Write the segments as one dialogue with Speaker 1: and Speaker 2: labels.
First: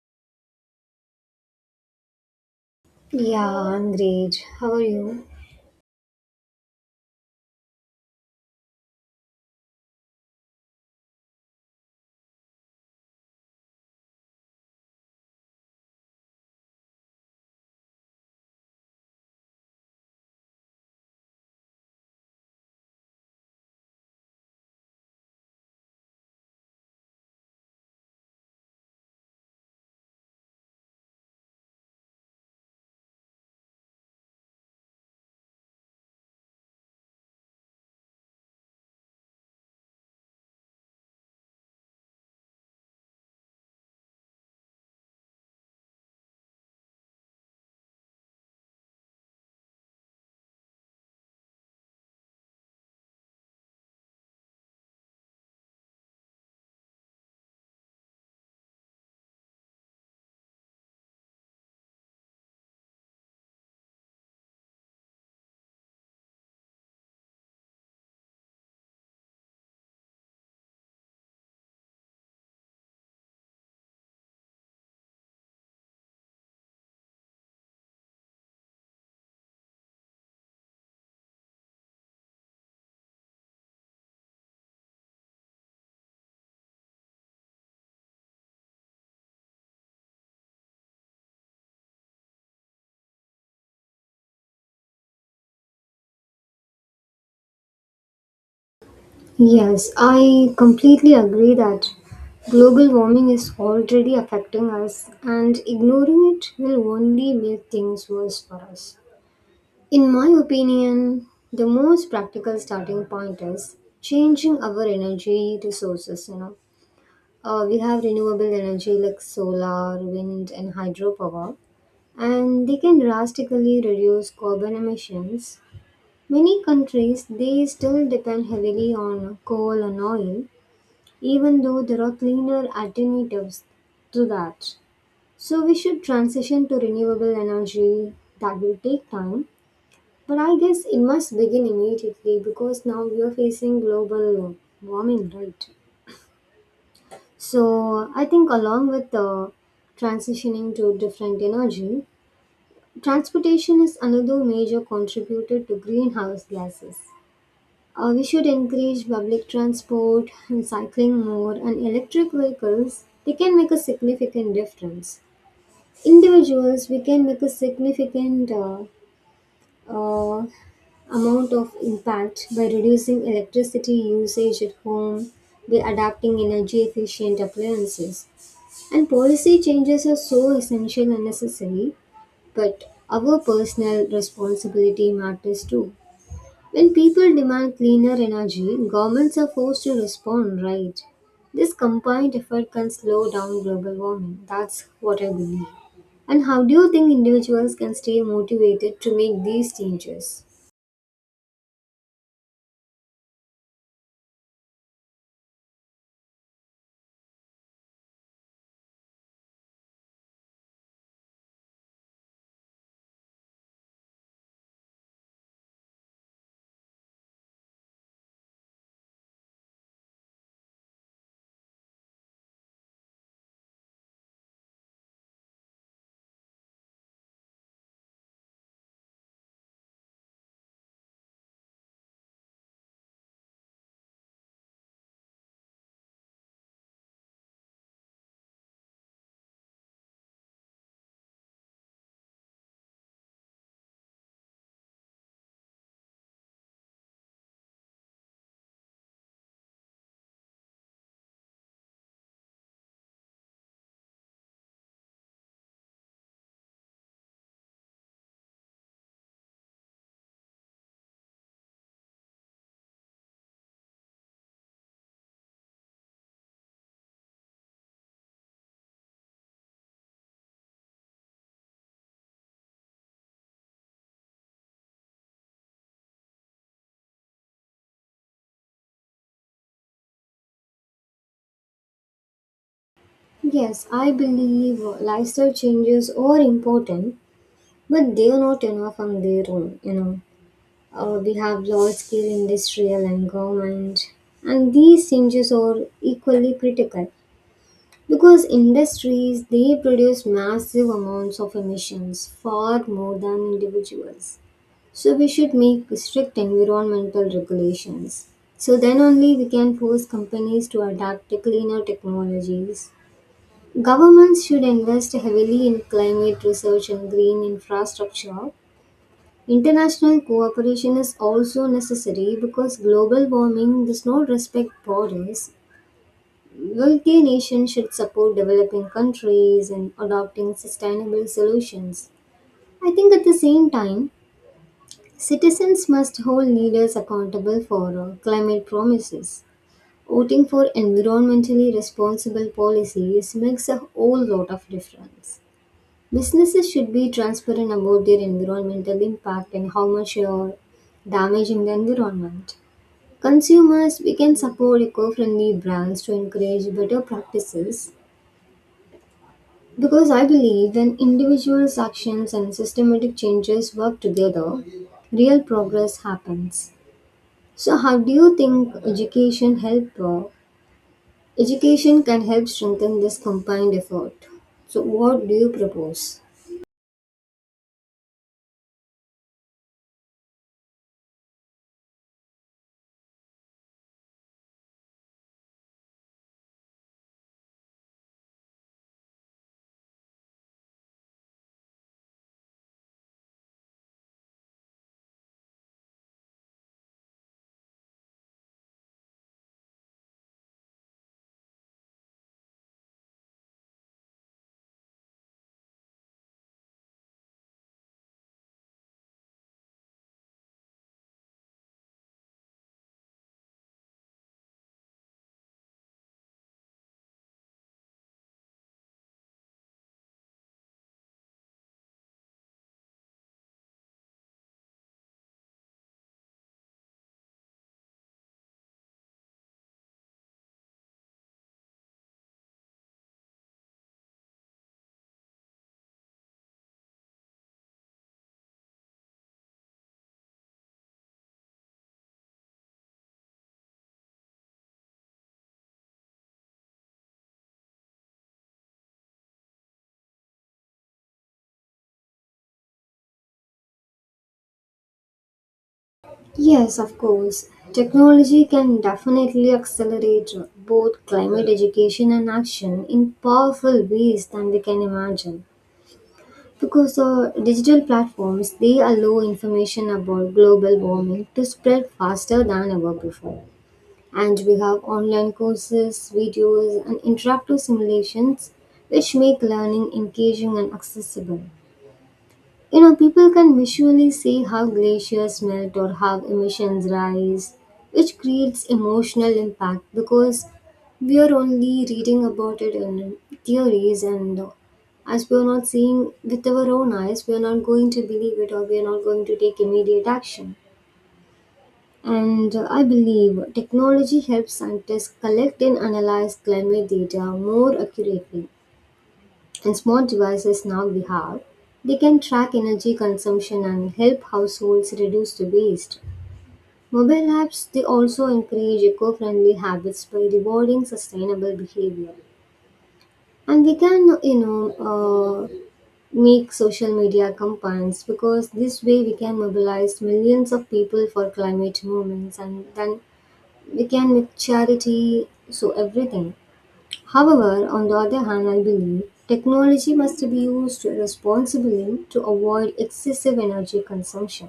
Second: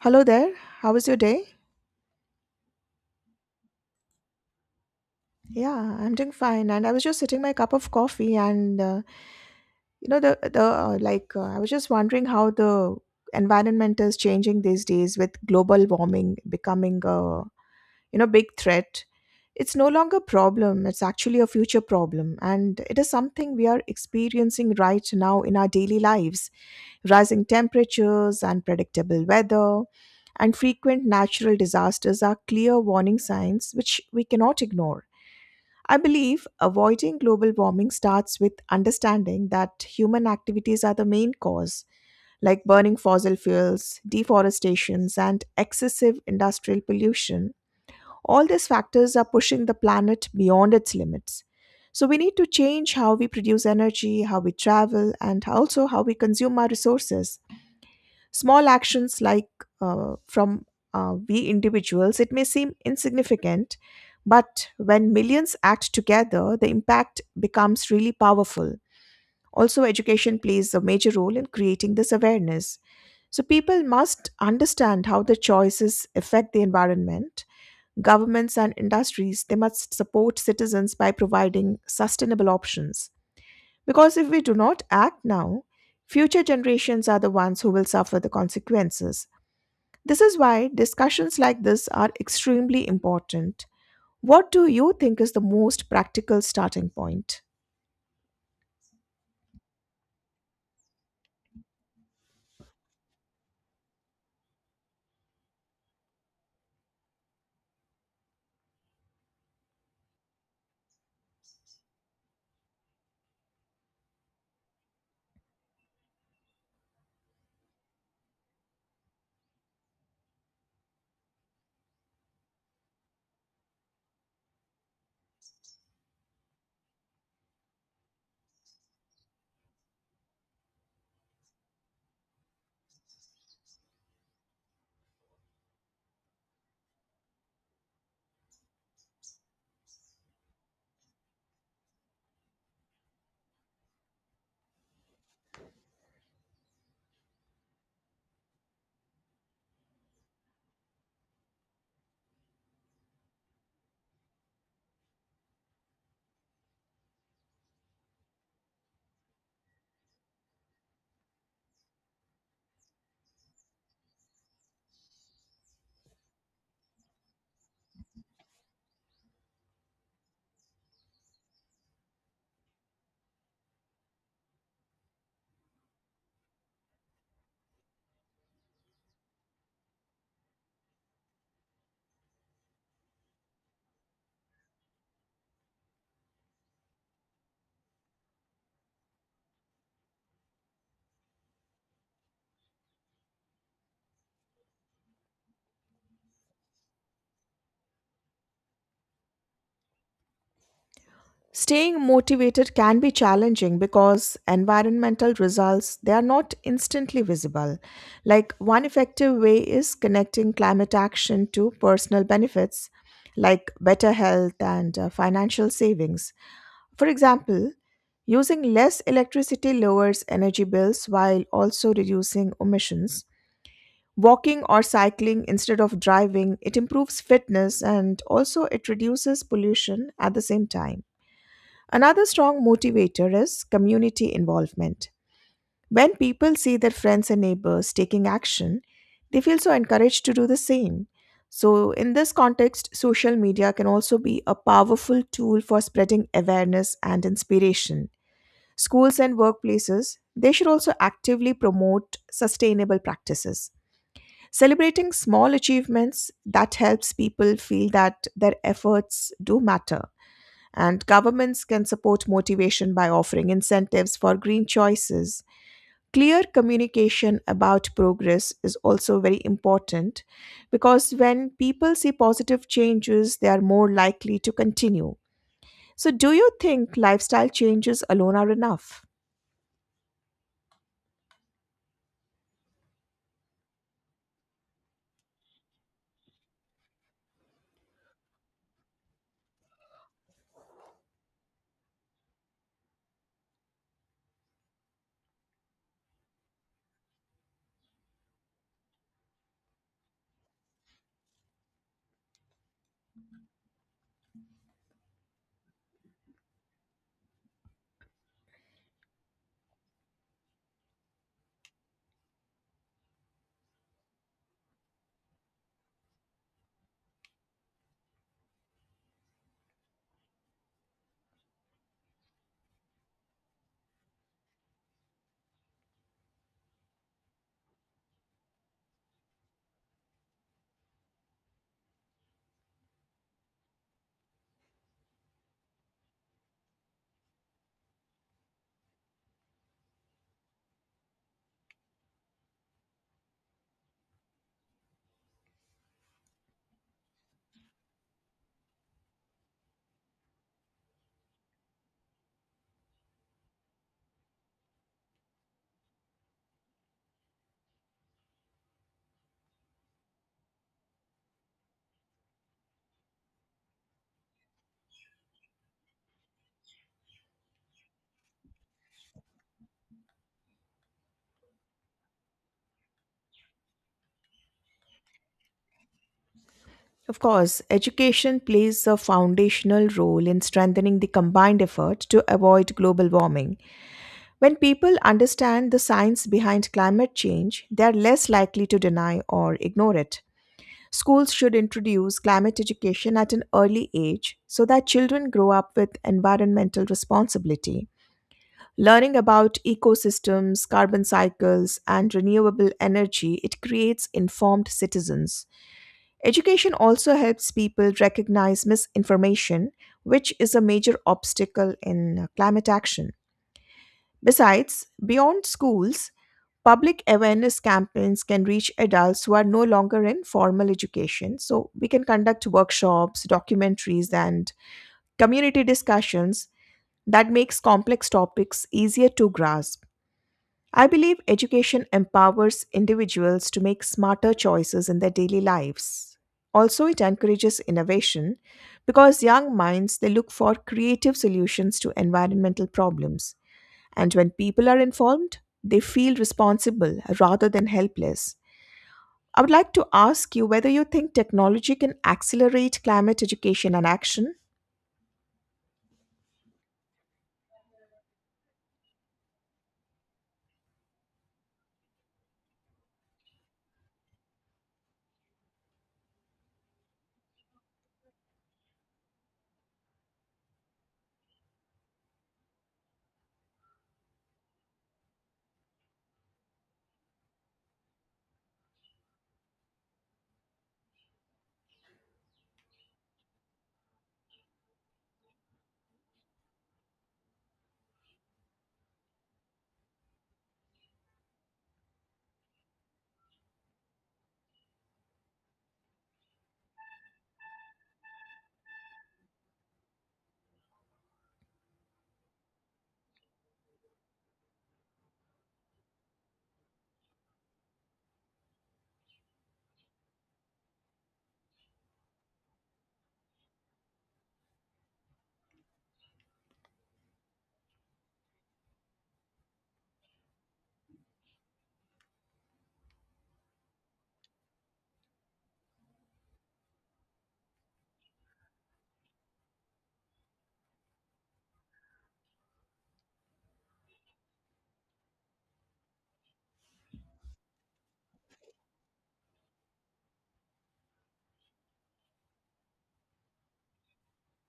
Speaker 1: Hello there. How was your day?
Speaker 2: Yeah, I'm great. How are you?
Speaker 1: Yeah, I'm doing fine. And I was just sitting my cup of coffee, and you know the like I was just wondering how the environment is changing these days with global warming becoming a big threat. It's no longer a problem. It's actually a future problem, and it is something we are experiencing right now in our daily lives. Rising temperatures, unpredictable weather, and frequent natural disasters are clear warning signs which we cannot ignore. I believe avoiding global warming starts with understanding that human activities are the main cause, like burning fossil fuels, deforestations, and excessive industrial pollution. All these factors are pushing the planet beyond its limits. So we need to change how we produce energy, how we travel, and also how we consume our resources. Small actions like from we individuals, it may seem insignificant, but when millions act together, the impact becomes really powerful. Also, education plays a major role in creating this awareness. So, people must understand how their choices affect the environment. Governments and industries, they must support citizens by providing sustainable options. Because if we do not act now, future generations are the ones who will suffer the consequences. This is why discussions like this are extremely important. What do you think is the most practical starting point?
Speaker 2: Yes, I completely agree that global warming is already affecting us, and ignoring it will only make things worse for us. In my opinion, the most practical starting point is changing our energy resources. We have renewable energy like solar, wind, and hydropower, and they can drastically reduce carbon emissions. Many countries, they still depend heavily on coal and oil, even though there are cleaner alternatives to that. So we should transition to renewable energy. That will take time, but I guess it must begin immediately because now we are facing global warming, right? So I think along with the transitioning to different energy, transportation is another major contributor to greenhouse gases. We should encourage public transport and cycling more and electric vehicles. They can make a significant difference. Individuals, we can make a significant uh, amount of impact by reducing electricity usage at home, by adapting energy efficient appliances. And policy changes are so essential and necessary, but our personal responsibility matters too. When people demand cleaner energy, governments are forced to respond, right? This combined effort can slow down global warming. That's what I believe. And how do you think individuals can stay motivated to make these changes?
Speaker 1: Staying motivated can be challenging because environmental results they are not instantly visible. Like one effective way is connecting climate action to personal benefits like better health and financial savings. For example, using less electricity lowers energy bills while also reducing emissions. Walking or cycling instead of driving, it improves fitness and also it reduces pollution at the same time. Another strong motivator is community involvement. When people see their friends and neighbors taking action, they feel so encouraged to do the same. So, in this context, social media can also be a powerful tool for spreading awareness and inspiration. Schools and workplaces, they should also actively promote sustainable practices. Celebrating small achievements that helps people feel that their efforts do matter. And governments can support motivation by offering incentives for green choices. Clear communication about progress is also very important because when people see positive changes, they are more likely to continue. So, do you think lifestyle changes alone are enough?
Speaker 2: Yes, I believe lifestyle changes are important, but they are not enough on their own. We have large-scale industrial and government, and these changes are equally critical. Because industries, they produce massive amounts of emissions far more than individuals. So we should make strict environmental regulations. So then only we can force companies to adapt to cleaner technologies. Governments should invest heavily in climate research and green infrastructure. International cooperation is also necessary because global warming does not respect borders. Wealthy nations should support developing countries in adopting sustainable solutions. I think at the same time, citizens must hold leaders accountable for climate promises. Voting for environmentally responsible policies makes a whole lot of difference. Businesses should be transparent about their environmental impact and how much they are damaging the environment. Consumers, we can support eco friendly brands to encourage better practices. Because I believe when individuals' actions and systematic changes work together, real progress happens. So, how do you think education help? Education can help strengthen this combined effort. So, what do you propose?
Speaker 1: Of course, education plays a foundational role in strengthening the combined effort to avoid global warming. When people understand the science behind climate change, they are less likely to deny or ignore it. Schools should introduce climate education at an early age so that children grow up with environmental responsibility. Learning about ecosystems, carbon cycles, and renewable energy, it creates informed citizens. Education also helps people recognize misinformation, which is a major obstacle in climate action. Besides, beyond schools, public awareness campaigns can reach adults who are no longer in formal education. So, we can conduct workshops, documentaries, and community discussions that makes complex topics easier to grasp. I believe education empowers individuals to make smarter choices in their daily lives. Also, it encourages innovation because young minds they look for creative solutions to environmental problems. And when people are informed, they feel responsible rather than helpless. I would like to ask you whether you think technology can accelerate climate education and action.
Speaker 2: Yes, of course. Technology can definitely accelerate both climate education and action in powerful ways than we can imagine. Because digital platforms, they allow information about global warming to spread faster than ever before. And we have online courses, videos, and interactive simulations which make learning engaging and accessible. You know, people can visually see how glaciers melt or how emissions rise, which creates emotional impact because we are only reading about it in theories, and as we are not seeing with our own eyes, we are not going to believe it or we are not going to take immediate action. And I believe technology helps scientists collect and analyze climate data more accurately, and smart devices now we have, they can track energy consumption and help households reduce the waste. Mobile apps, they also encourage eco-friendly habits by rewarding sustainable behavior. And we can, uh, make social media campaigns because this way we can mobilize millions of people for climate movements, and then we can make charity so everything. However, on the other hand, I believe technology must be used responsibly to avoid excessive energy consumption.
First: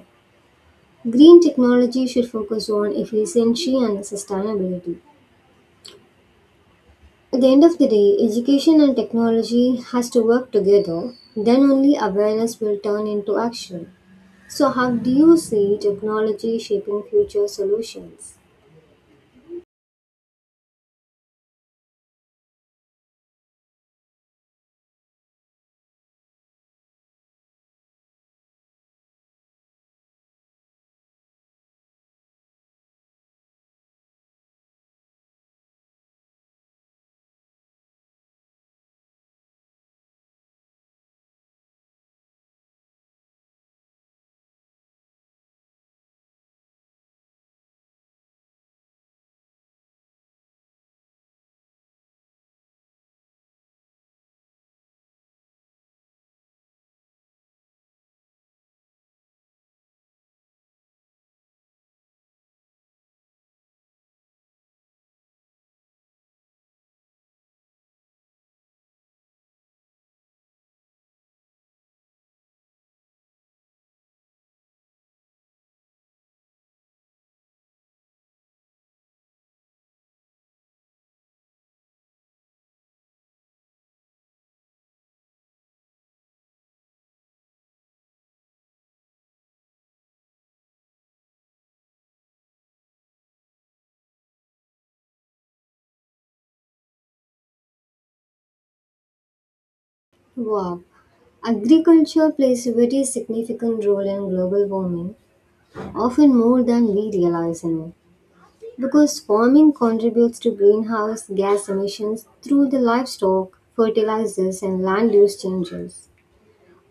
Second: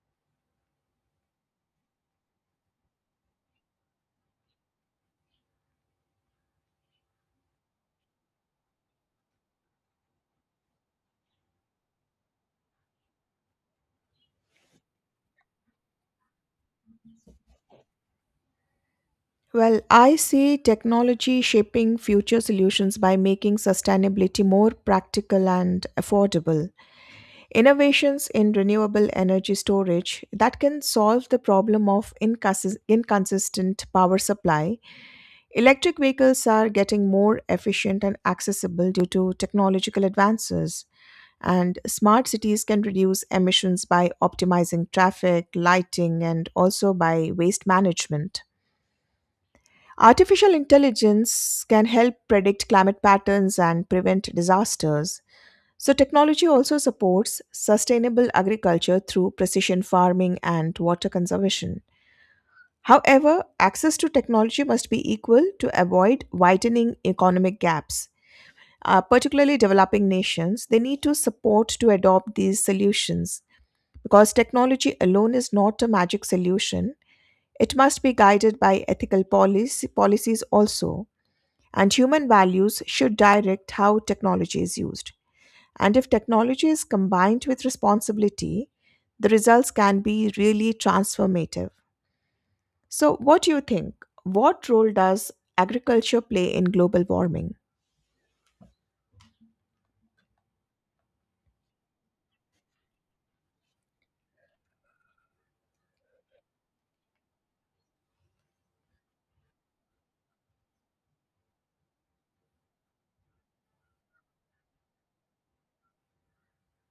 Speaker 2: Green technology should focus on efficiency and sustainability. At the end of the day, education and technology has to work together, then only awareness will turn into action. So how do you see technology shaping future solutions?
Speaker 1: Well, I see technology shaping future solutions by making sustainability more practical and affordable. Innovations in renewable energy storage that can solve the problem of inconsistent power supply. Electric vehicles are getting more efficient and accessible due to technological advances. And smart cities can reduce emissions by optimizing traffic, lighting, and also by waste management. Artificial intelligence can help predict climate patterns and prevent disasters. So, technology also supports sustainable agriculture through precision farming and water conservation. However, access to technology must be equal to avoid widening economic gaps. Particularly developing nations, they need to support to adopt these solutions because technology alone is not a magic solution. It must be guided by ethical policies also. And human values should direct how technology is used. And if technology is combined with responsibility, the results can be really transformative. So, what do you think? What role does agriculture play in global warming?
Speaker 2: Wow. Agriculture plays a very significant role in global warming, often more than we realize, you know, because farming contributes to greenhouse gas emissions through the livestock, fertilizers, and land use changes.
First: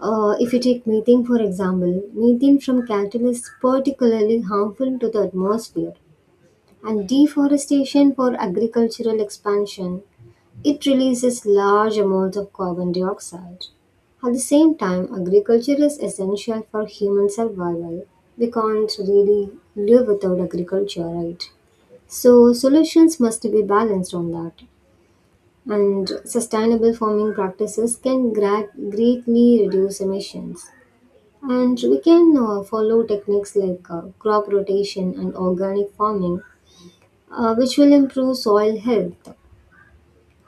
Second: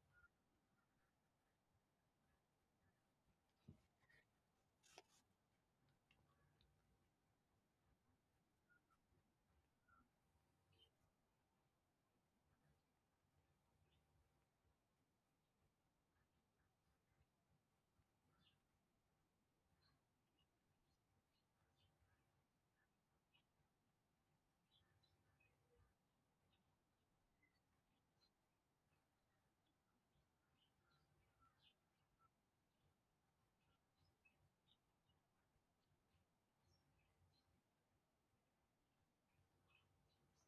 Speaker 2: If you take methane, for example, methane from cattle is particularly harmful to the atmosphere, and deforestation for agricultural expansion, it releases large amounts of carbon dioxide. At the same time, agriculture is essential for human survival. We can't really live without agriculture, right? So, solutions must be balanced on that. And sustainable farming practices can greatly reduce emissions. And we can follow techniques like crop rotation and organic farming, which will improve soil health.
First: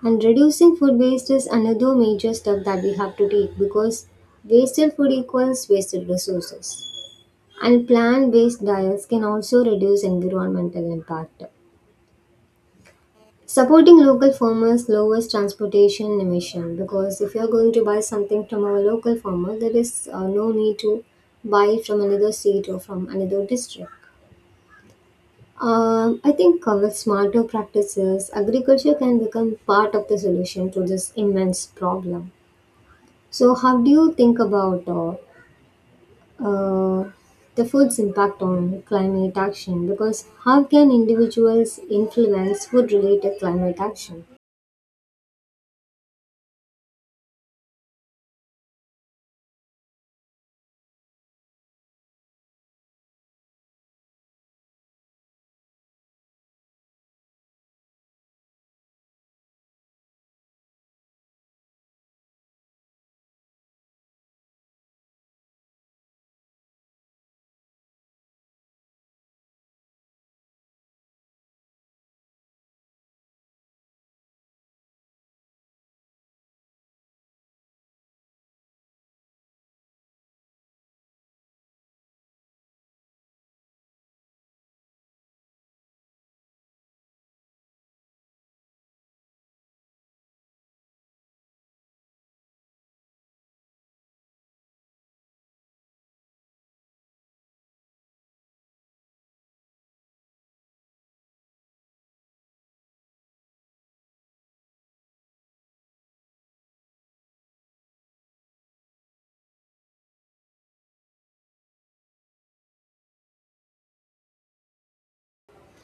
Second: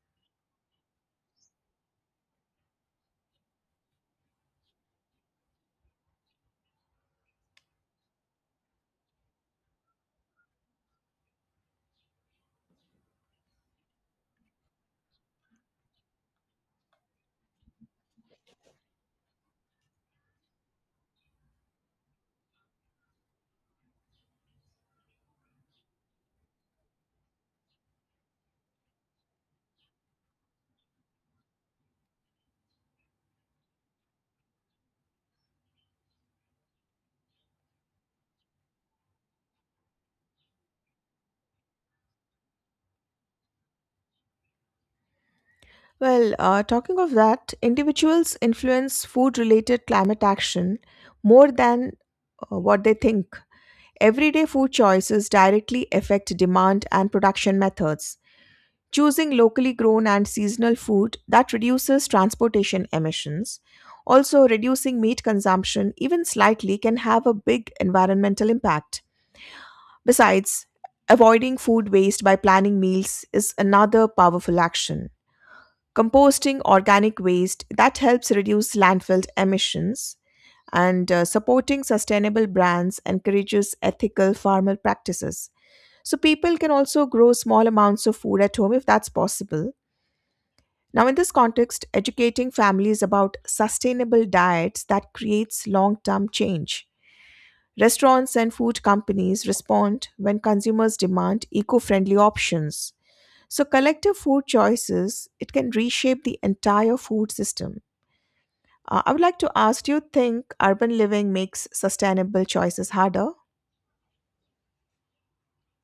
Speaker 2: And reducing food waste is another major step that we have to take because wasted food equals wasted resources. And plant based diets can also reduce environmental impact. Supporting local farmers lowers transportation emission because if you're going to buy something from our local farmer, there is no need to buy from another state or from another district. I think with smarter practices, agriculture can become part of the solution to this immense problem. So, how do you think about uh, the food's impact on climate action? Because how can individuals influence food-related climate action?
Speaker 1: Talking of that, individuals influence food related climate action more than what they think. Everyday food choices directly affect demand and production methods. Choosing locally grown and seasonal food that reduces transportation emissions. Also, reducing meat consumption, even slightly, can have a big environmental impact. Besides, avoiding food waste by planning meals is another powerful action. Composting organic waste that helps reduce landfill emissions and supporting sustainable brands encourages ethical farmer practices. So people can also grow small amounts of food at home if that's possible. Now, in this context, educating families about sustainable diets that creates long-term change. Restaurants and food companies respond when consumers demand eco-friendly options. So, collective food choices, it can reshape the entire food system. I would like to ask, do you think urban living makes sustainable choices harder?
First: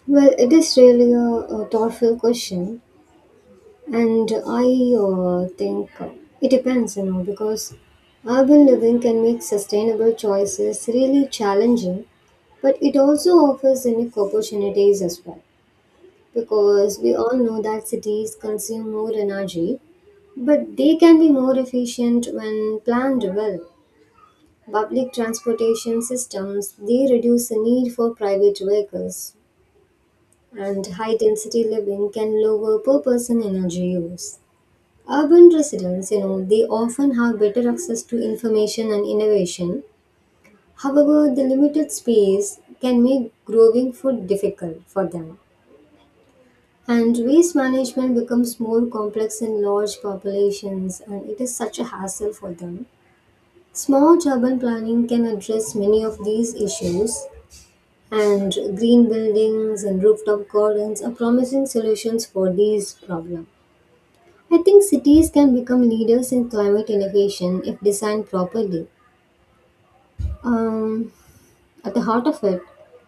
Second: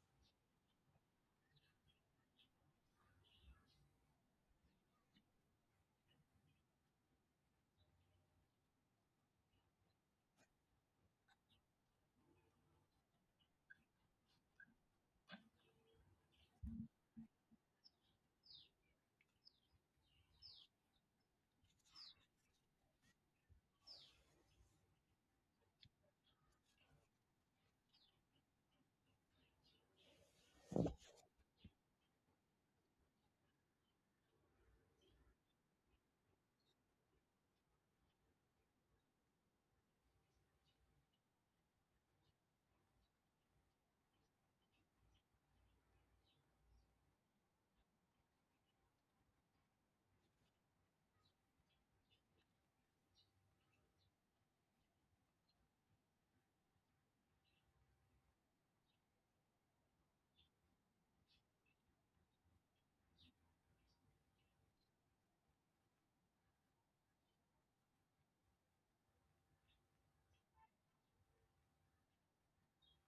Speaker 2: Well, it is really a thoughtful question. And I think it depends, you know, because urban living can make sustainable choices really challenging, but it also offers unique opportunities as well. Because we all know that cities consume more energy, but they can be more efficient when planned well. Public transportation systems, they reduce the need for private vehicles, and high density living can lower per person energy use. Urban residents, you know, they often have better access to information and innovation. However, the limited space can make growing food difficult for them. And waste management becomes more complex in large populations, and it is such a hassle for them. Smart urban planning can address many of these issues, and green buildings and rooftop gardens are promising solutions for these problems. I think cities can become leaders in climate innovation if designed properly. Um, at the heart of it,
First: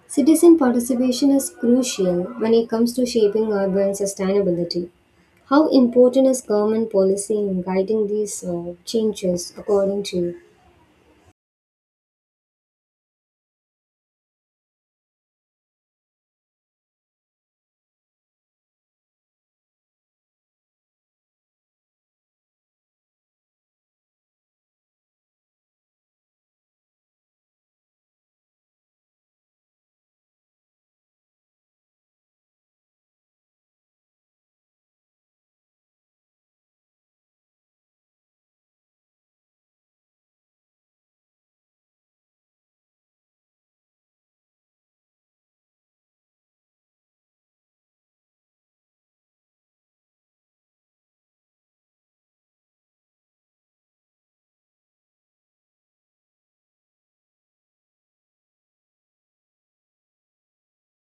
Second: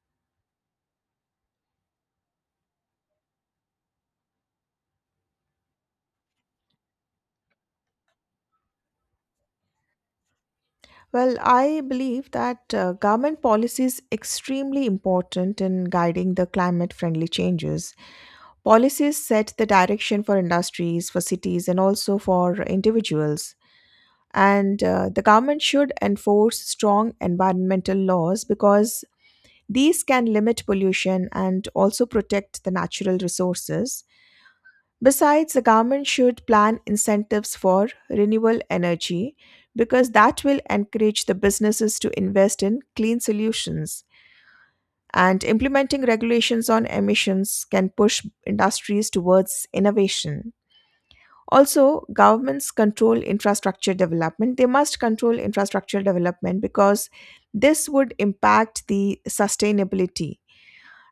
Speaker 2: citizen participation is crucial when it comes to shaping urban sustainability. How important is government policy in guiding these changes according to you?
Speaker 1: Well, I believe that government policy is extremely important in guiding the climate friendly changes. Policies set the direction for industries, for cities, and also for individuals. And the government should enforce strong environmental laws because these can limit pollution and also protect the natural resources. Besides, the government should plan incentives for renewable energy because that will encourage the businesses to invest in clean solutions. And implementing regulations on emissions can push industries towards innovation. Also, governments control infrastructure development they must control infrastructure development because this would impact the sustainability,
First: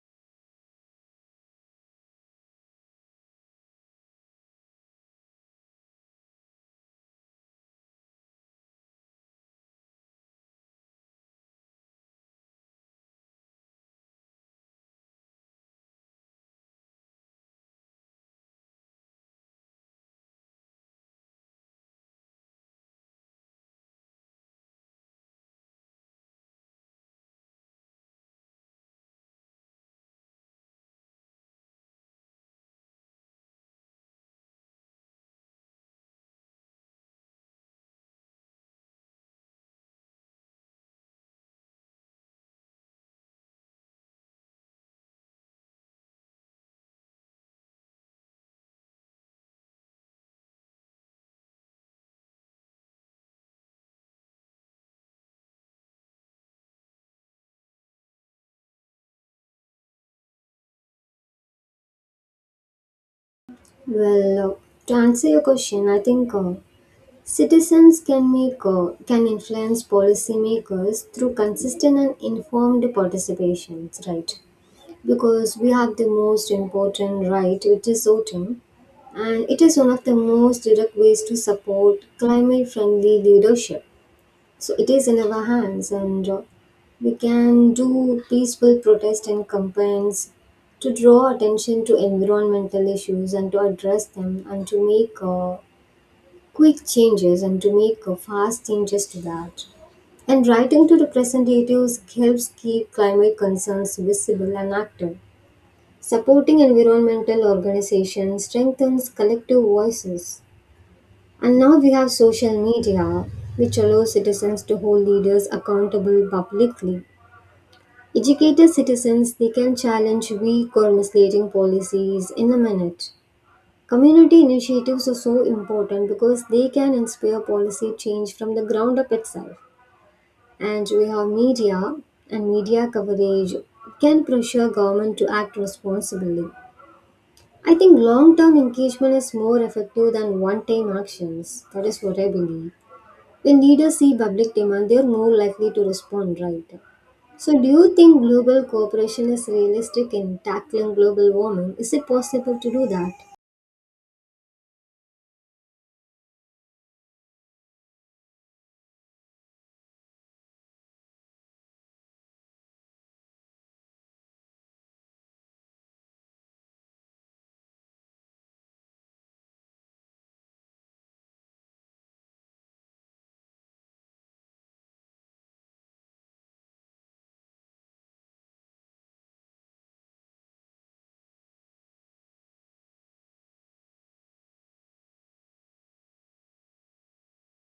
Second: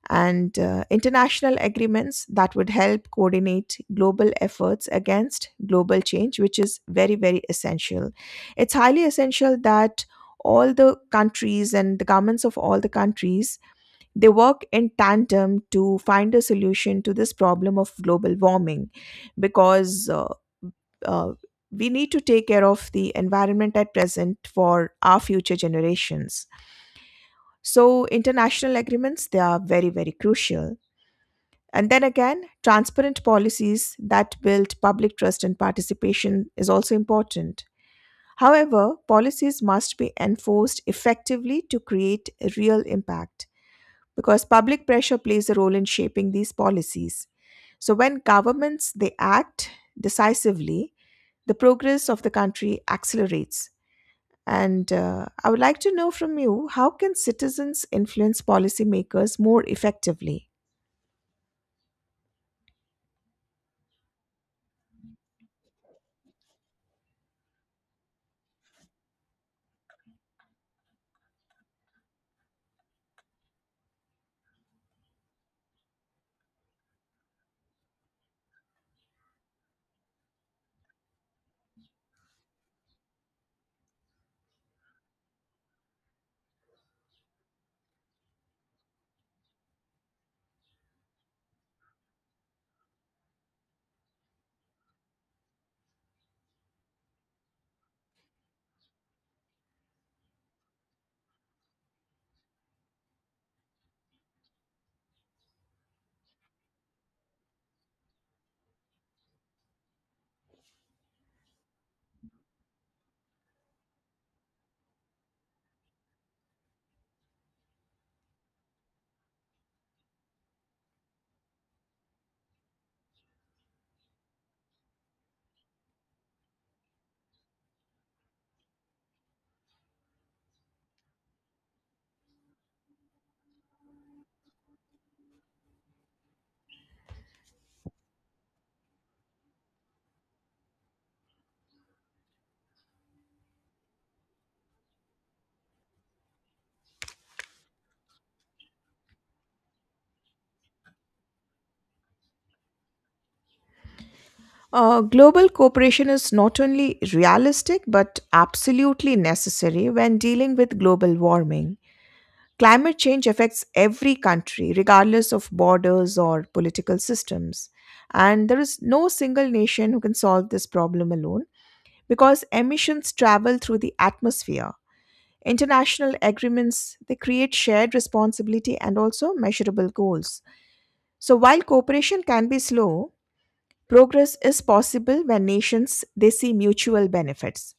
Speaker 1: and international agreements that would help coordinate global efforts against global change, which is very very essential. It's highly essential that all the countries and the governments of all the countries they work in tandem to find a solution to this problem of global warming, because uh, we need to take care of the environment at present for our future generations. So, international agreements, they are very, very crucial. And then again, transparent policies that build public trust and participation is also important. However, policies must be enforced effectively to create a real impact because public pressure plays a role in shaping these policies. So when governments they act decisively, the progress of the country accelerates. And I would like to know from you, how can citizens influence policymakers more effectively?
Speaker 2: Well, to answer your question, I think citizens can make can influence policymakers through consistent and informed participations, right? Because we have the most important right, which is voting, and it is one of the most direct ways to support climate friendly leadership. So it is in our hands, and we can do peaceful protest and campaigns to draw attention to environmental issues and to address them, and to make quick changes and to make fast changes to that. And writing to representatives helps keep climate concerns visible and active. Supporting environmental organizations strengthens collective voices. And now we have social media, which allows citizens to hold leaders accountable publicly. Educated citizens, they can challenge weak or misleading policies in a minute. Community initiatives are so important because they can inspire policy change from the ground up itself. And we have media, and media coverage can pressure government to act responsibly. I think long term engagement is more effective than one time actions. That is what I believe. When leaders see public demand, they are more likely to respond right. So, do you think global cooperation is realistic in tackling global warming? Is it possible to do that?
Speaker 1: Global cooperation is not only realistic but absolutely necessary when dealing with global warming. Climate change affects every country, regardless of borders or political systems. And there is no single nation who can solve this problem alone because emissions travel through the atmosphere. International agreements they create shared responsibility and also measurable goals. So while cooperation can be slow, progress is possible when nations they see mutual benefits.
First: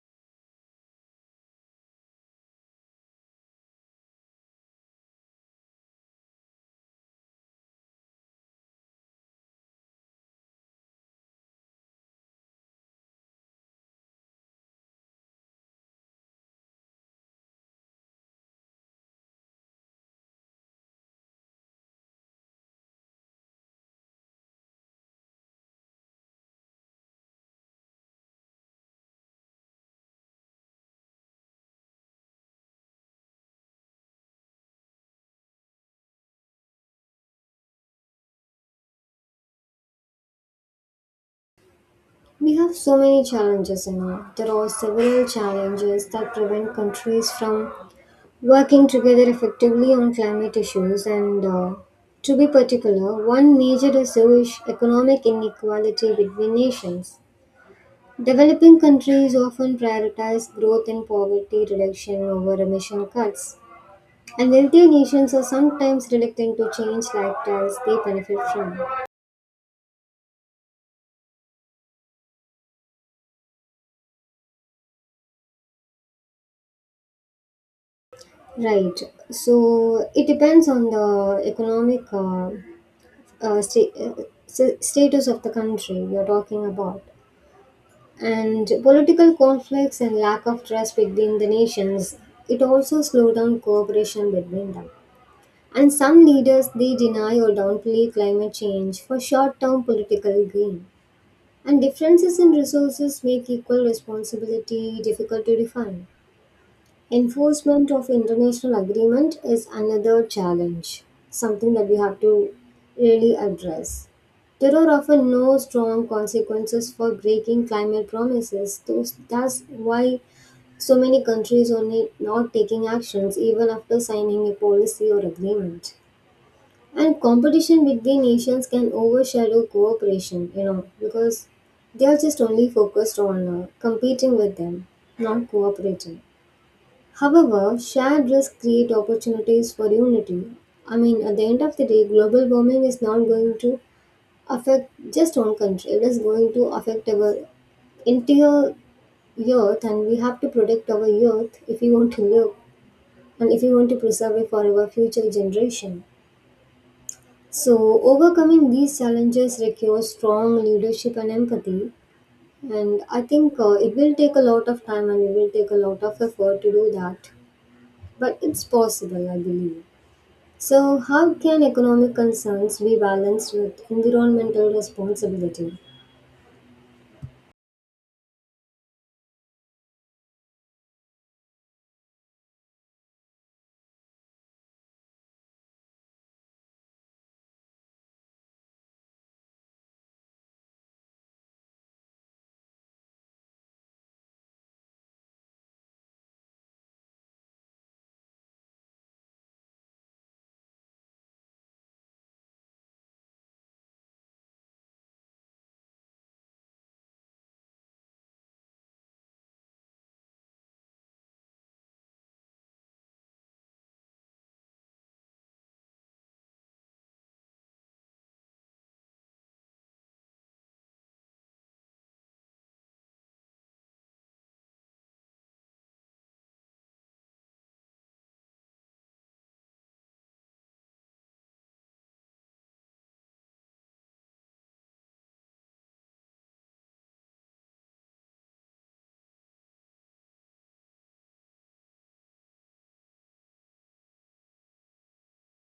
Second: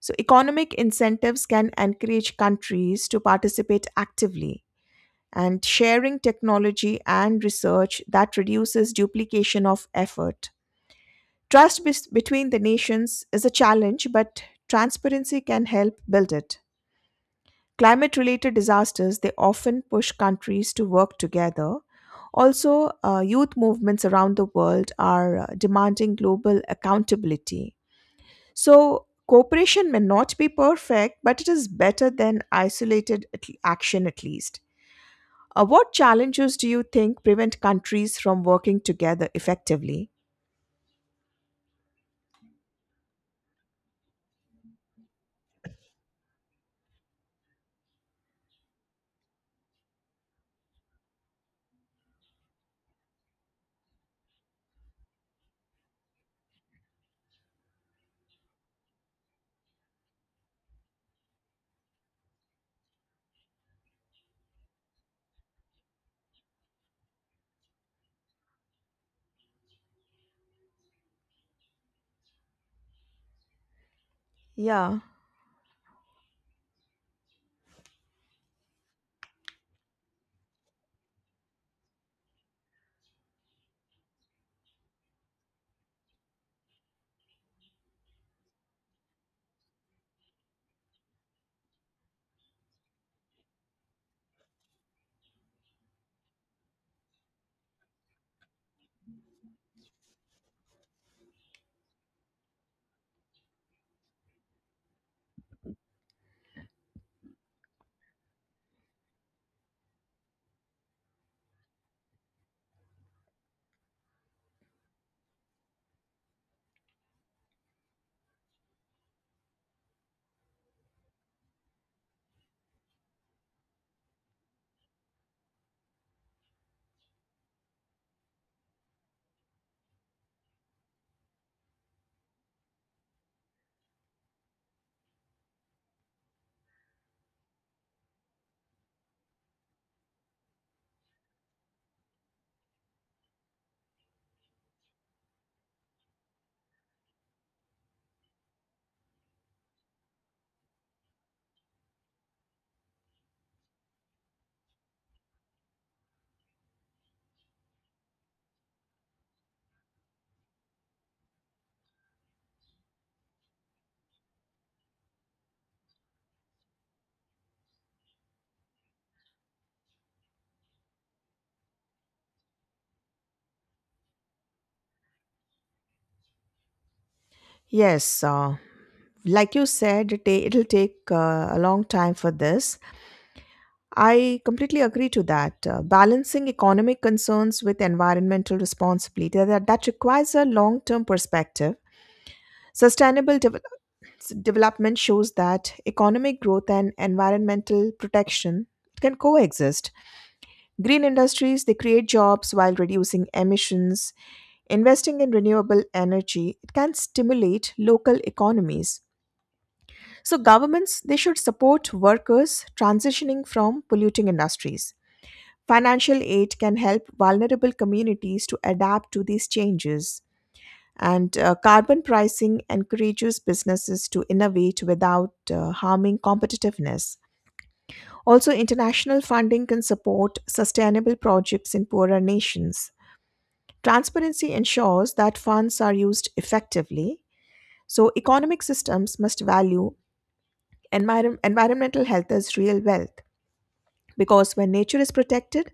Speaker 1: So economic incentives can encourage countries to participate actively, and sharing technology and research that reduces duplication of effort. Between the nations is a challenge, but transparency can help build it. Climate related disasters, they often push countries to work together. Also, youth movements around the world are demanding global accountability. So, cooperation may not be perfect, but it is better than action at least. What challenges do you think prevent countries from working together effectively?
Speaker 2: We have so many challenges, you know. There are several challenges that prevent countries from working together effectively on climate issues. And To be particular, one major issue is economic inequality between nations. Developing countries often prioritize growth and poverty reduction over emission cuts, and wealthier nations are sometimes reluctant to change lifestyles they benefit from.
Speaker 1: Yeah.
Speaker 2: Right. So it depends on the economic status of the country you're talking about, and political conflicts and lack of trust between the nations. It also slow down cooperation between them. And some leaders, they deny or downplay climate change for short-term political gain. And differences in resources make equal responsibility difficult to define. Enforcement of international agreement is another challenge, something that we have to really address. There are often no strong consequences for breaking climate promises. That's why so many countries are not taking actions even after signing a policy or agreement. And competition between nations can overshadow cooperation, you know, because they are just only focused on competing with them, not cooperating. However, shared risks create opportunities for unity. I mean, at the end of the day, global warming is not going to affect just one country, it is going to affect our entire earth, and we have to protect our earth if we want to live and if we want to preserve it for our future generation. So, overcoming these challenges requires strong leadership and empathy. And I think it will take a lot of time and it will take a lot of effort to do that. But it's possible, I believe. So, how can economic concerns be balanced with environmental responsibility?
Speaker 1: Yes, like you said, it'll take a long time for this. I completely agree to that. Balancing economic concerns with environmental responsibility that requires a long-term perspective. Sustainable devel development shows that economic growth and environmental protection can coexist. Green industries they create jobs while reducing emissions. Investing in renewable energy, it can stimulate local economies. So governments they should support workers transitioning from polluting industries. Financial aid can help vulnerable communities to adapt to these changes. And carbon pricing encourages businesses to innovate without harming competitiveness. Also, international funding can support sustainable projects in poorer nations. Transparency ensures that funds are used effectively. So, economic systems must value environmental health as real wealth, because when nature is protected,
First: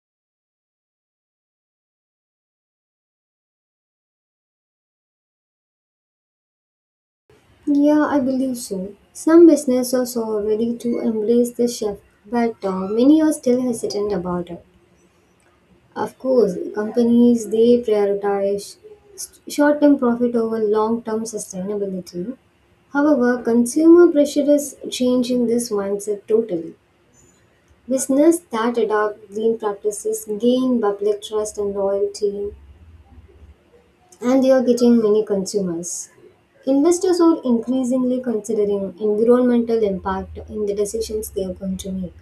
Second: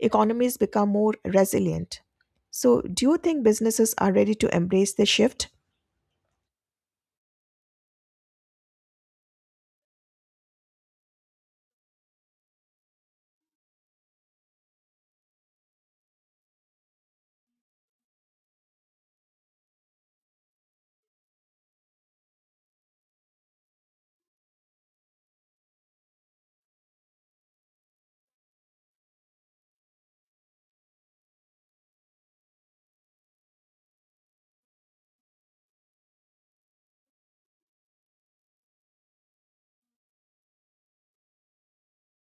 Speaker 1: economies become more resilient. So, do you think businesses are ready to embrace this shift?
Speaker 2: Yeah, I believe so. Some businesses are ready to embrace this shift, but many are still hesitant about it. Of course, companies, they prioritize short term profit over long term sustainability. However, consumer pressure is changing this mindset totally. Business that adopt green practices gain public trust and loyalty, and they are getting many consumers. Investors are increasingly considering environmental impact in the decisions they are going to make.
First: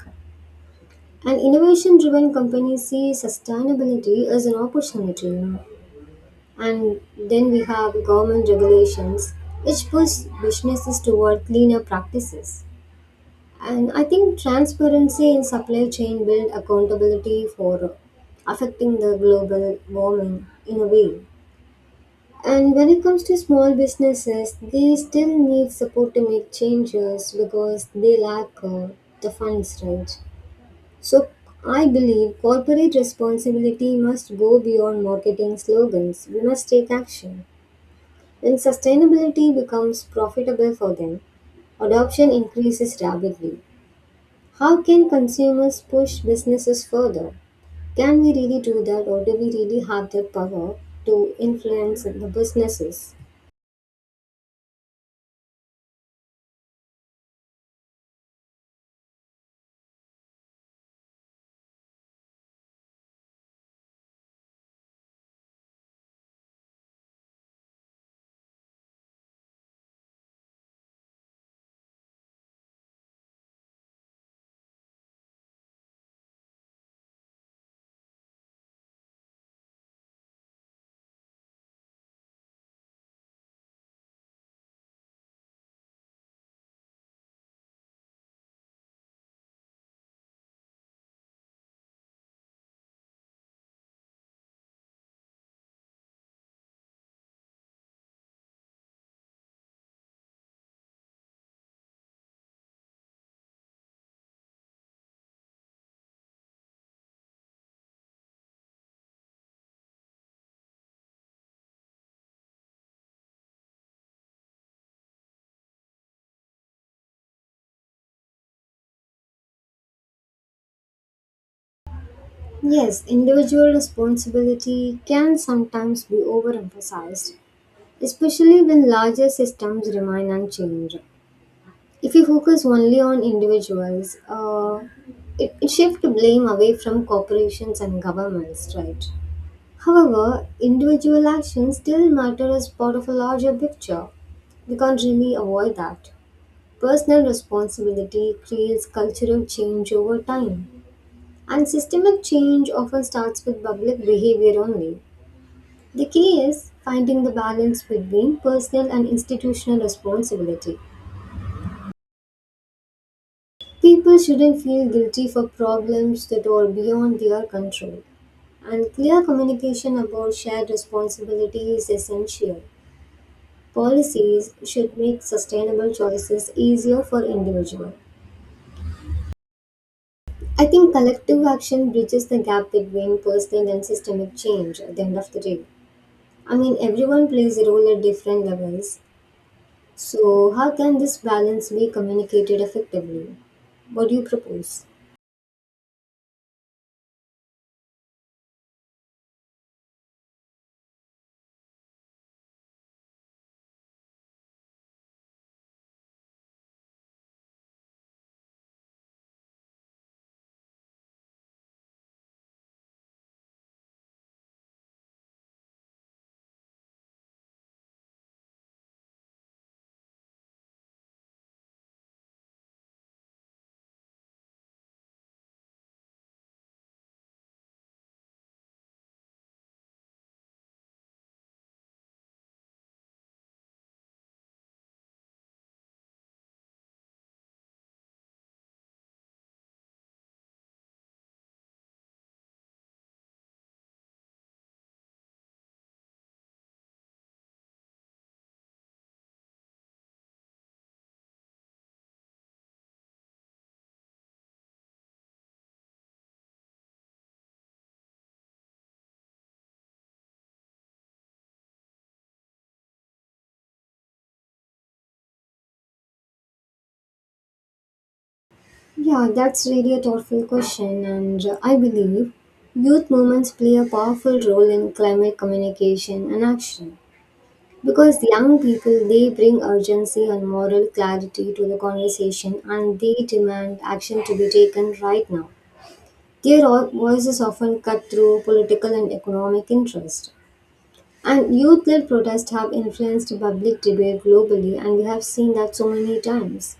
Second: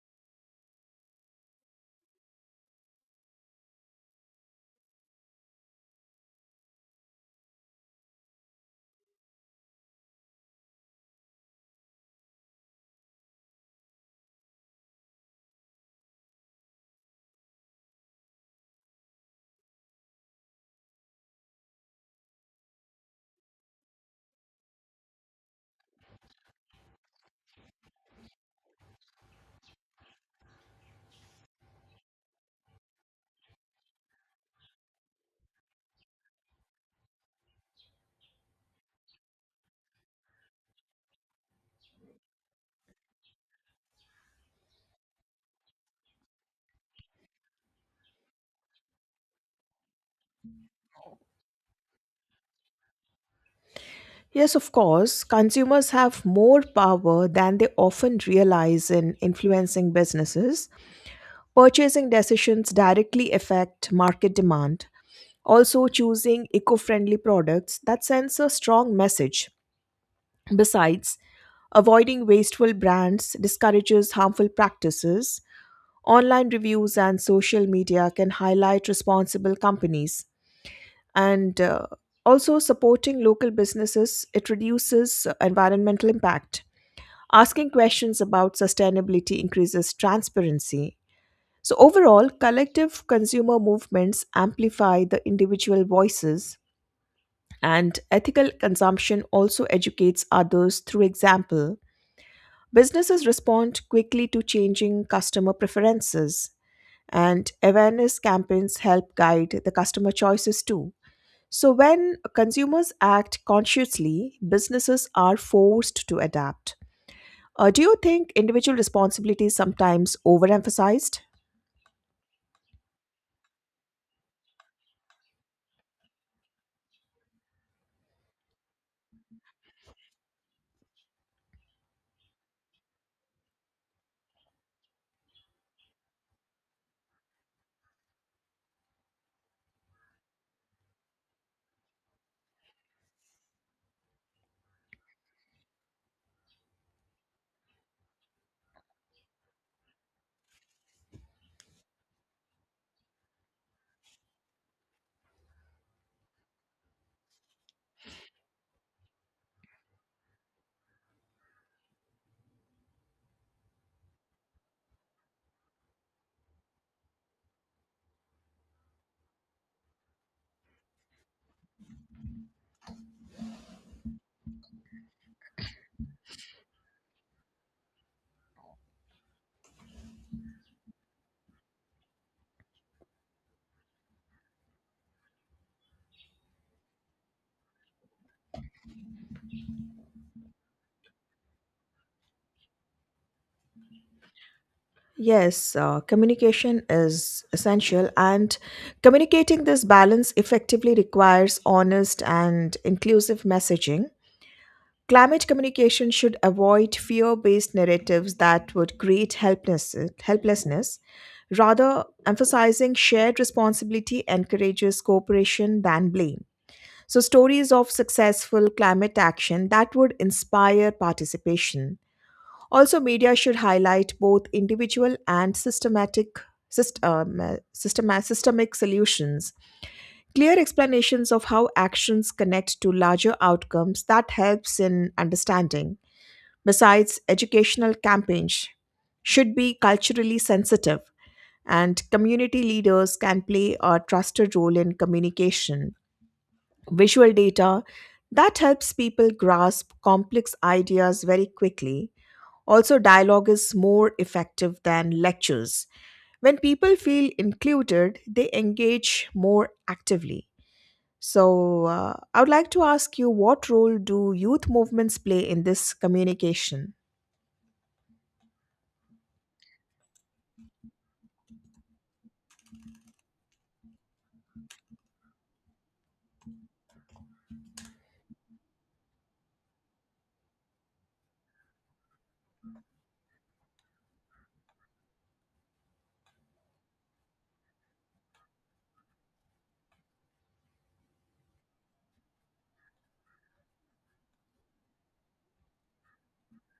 Speaker 2: And innovation driven companies see sustainability as an opportunity. And then we have government regulations, which push businesses toward cleaner practices. And I think transparency in supply chain build accountability for affecting the global warming in a way. And when it comes to small businesses, they still need support to make changes because they lack the funds, right? So I believe corporate responsibility must go beyond marketing slogans. We must take action. When sustainability becomes profitable for them, adoption increases rapidly. How can consumers push businesses further? Can we really do that, or do we really have the power to influence the businesses?
Speaker 1: Yes, of course, consumers have more power than they often realize in influencing businesses. Purchasing decisions directly affect market demand. Also, choosing eco friendly products that sends a strong message. Besides, avoiding wasteful brands discourages harmful practices. Online reviews and social media can highlight responsible companies. And also, supporting local businesses, it reduces environmental impact. Asking questions about sustainability increases transparency. So, overall, collective consumer movements amplify the individual voices, and ethical consumption also educates others through example. Businesses respond quickly to changing customer preferences, and awareness campaigns help guide the customer choices too. So, when consumers act consciously, businesses are forced to adapt. Do you think individual responsibility is sometimes overemphasized?
Speaker 2: Yes, individual responsibility can sometimes be overemphasized, especially when larger systems remain unchanged. If we focus only on individuals, it shifts blame away from corporations and governments, right? However, individual actions still matter as part of a larger picture. We can't really avoid that. Personal responsibility creates cultural change over time, and systemic change often starts with public behavior only. The key is finding the balance between personal and institutional responsibility. People shouldn't feel guilty for problems that are beyond their control, and clear communication about shared responsibility is essential. Policies should make sustainable choices easier for individuals. I think collective action bridges the gap between personal and systemic change at the end of the day. I mean, everyone plays a role at different levels. So, how can this balance be communicated effectively? What do you propose?
Speaker 1: Yes, communication is essential, and communicating this balance effectively requires honest and inclusive messaging. Climate communication should avoid fear based narratives that would create helplessness. Rather, emphasizing shared responsibility encourages cooperation than blame. So, stories of successful climate action that would inspire participation. Also, media should highlight both individual and systemic solutions. Clear explanations of how actions connect to larger outcomes that helps in understanding. Besides, educational campaigns should be culturally sensitive, and community leaders can play a trusted role in communication. Visual data that helps people grasp complex ideas very quickly. Also, dialogue is more effective than lectures. When people feel included, they engage more actively. So, I would like to ask you, what role do youth movements play in this communication?
Speaker 2: Yeah, that's really a thoughtful question, and I believe youth movements play a powerful role in climate communication and action. Because young people, they bring urgency and moral clarity to the conversation and they demand action to be taken right now. Their voices often cut through political and economic interest. And youth led protests have influenced public debate globally, and we have seen that so many times.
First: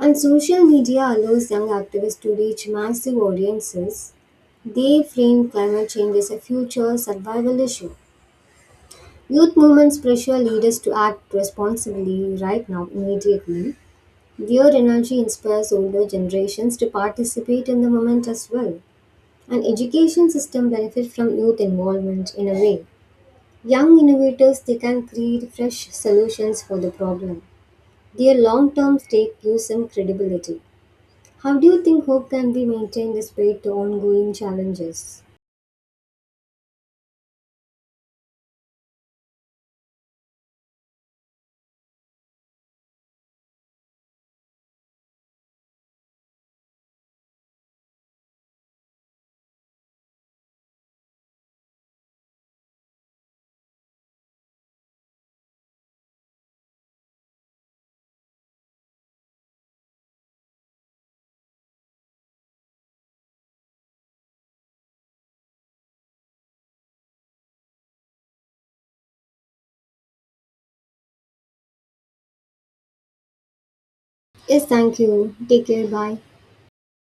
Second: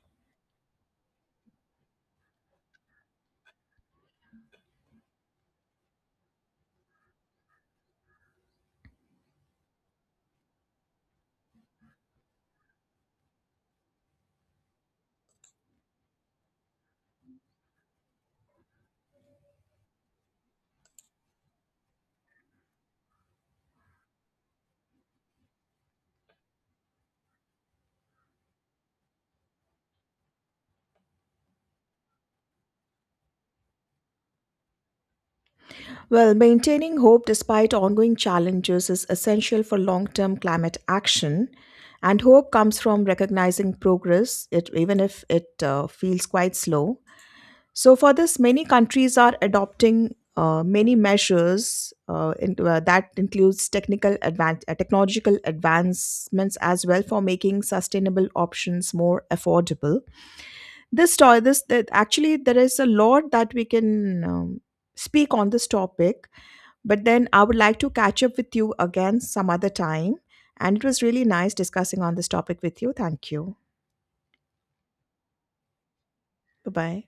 Speaker 2: And social media allows young activists to reach massive audiences. They frame climate change as a future survival issue. Youth movements pressure leaders to act responsibly right now, immediately. Their energy inspires older generations to participate in the movement as well. An education system benefits from youth involvement in a way. Young innovators, they can create fresh solutions for the problem. Their long-term stake gives them credibility. How do you think hope can be maintained despite the ongoing challenges?
Speaker 1: Well, maintaining hope despite ongoing challenges is essential for long term climate action. And hope comes from recognizing progress, even if it feels quite slow. So, for this, many countries are adopting many measures that includes technological advancements as well for making sustainable options more affordable. This to- this that Actually, there is a lot that we can speak on this topic, but then I would like to catch up with you again some other time. And it was really nice discussing on this topic with you. Thank you.
Speaker 2: Yes, thank you. Take care. Bye.
Speaker 1: Bye bye.